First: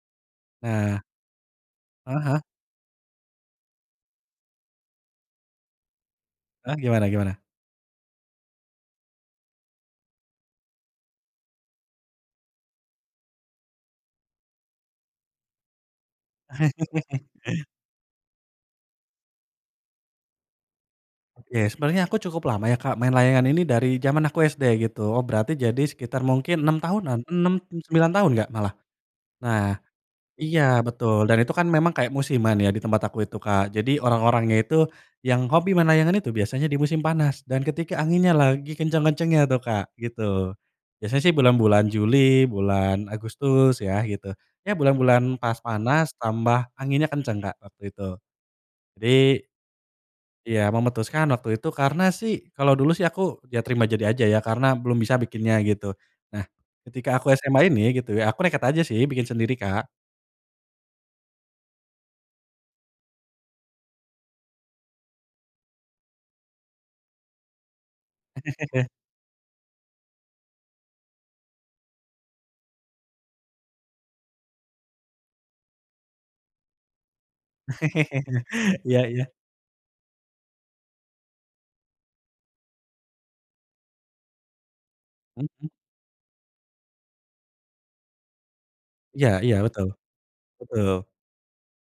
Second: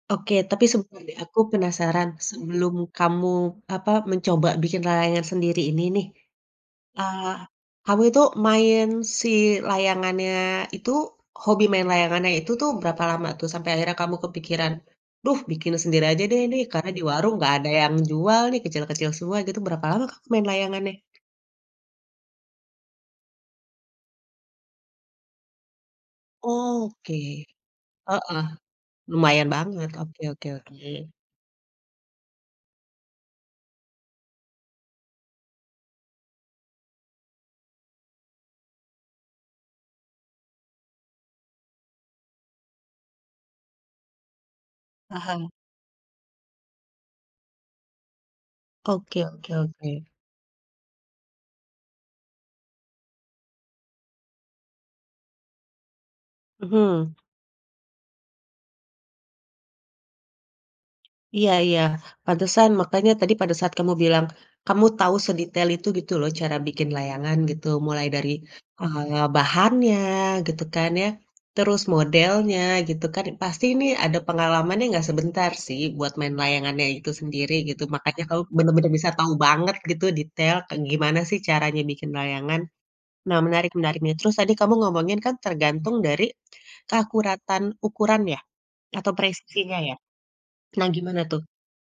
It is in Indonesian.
Oke, tapi Nah. sebentar deh. Aku penasaran, Heeh heeh. sebelum kamu, apa, mencoba bikin layangan sendiri ini nih, Eh, gimana eee, gimana? kamu itu main si layangannya itu hobi main layangannya itu tuh berapa lama tuh sampai akhirnya kamu kepikiran, "Duh bikin sendiri aja deh nih, karena di warung nggak ada yang jual nih, kecil-kecil semua," gitu. Berapa lama kamu main layangannya? Oke, sebenarnya aku cukup lama ya, Kak, main layangan ini dari jaman aku SD gitu. Berarti jadi sekitar mungkin 6 Oke, tahunan, 6 mmm, 9 tahun heeh. enggak malah. Lumayan Nah, banget, oke oke oke. iya betul. Dan itu kan memang kayak musiman ya di tempat aku itu, Kak. Jadi orang-orangnya itu yang hobi main layangan itu biasanya di musim panas dan ketika anginnya lagi kencang kencangnya tuh, Kak, gitu. Biasanya sih bulan bulan Juli, bulan Agustus ya gitu. Ya bulan-bulan Paham. pas panas tambah anginnya kenceng, Kak, waktu itu. Oke Jadi oke oke. Iya memutuskan waktu itu karena sih, kalo dulu sih aku, iya terima jadi aja ya karena belum bisa bikinnya gitu. Nah ketika Mhm. aku SMA ini gitu ya, aku nekat aja sih bikin sendiri, Kak. Iya iya. Pantesan, makanya tadi pada saat kamu bilang, kamu tahu sedetail itu gitu loh cara bikin layangan gitu. Mulai dari eee, bahannya gitu kan ya, terus modelnya gitu kan, pasti ini ada pengalamannya nggak sebentar sih buat main layangannya itu sendiri gitu. Makanya kamu bener-bener Iya bisa tahu iya. banget gitu, detail kayak gimana sih caranya bikin layangan. Nah menarik menarik nih, terus tadi kamu ngomongin kan Mhm. tergantung dari keakuratan ukuran ya? Atau Iya iya. presisinya Betul, ya? Nah betul. gimana tuh?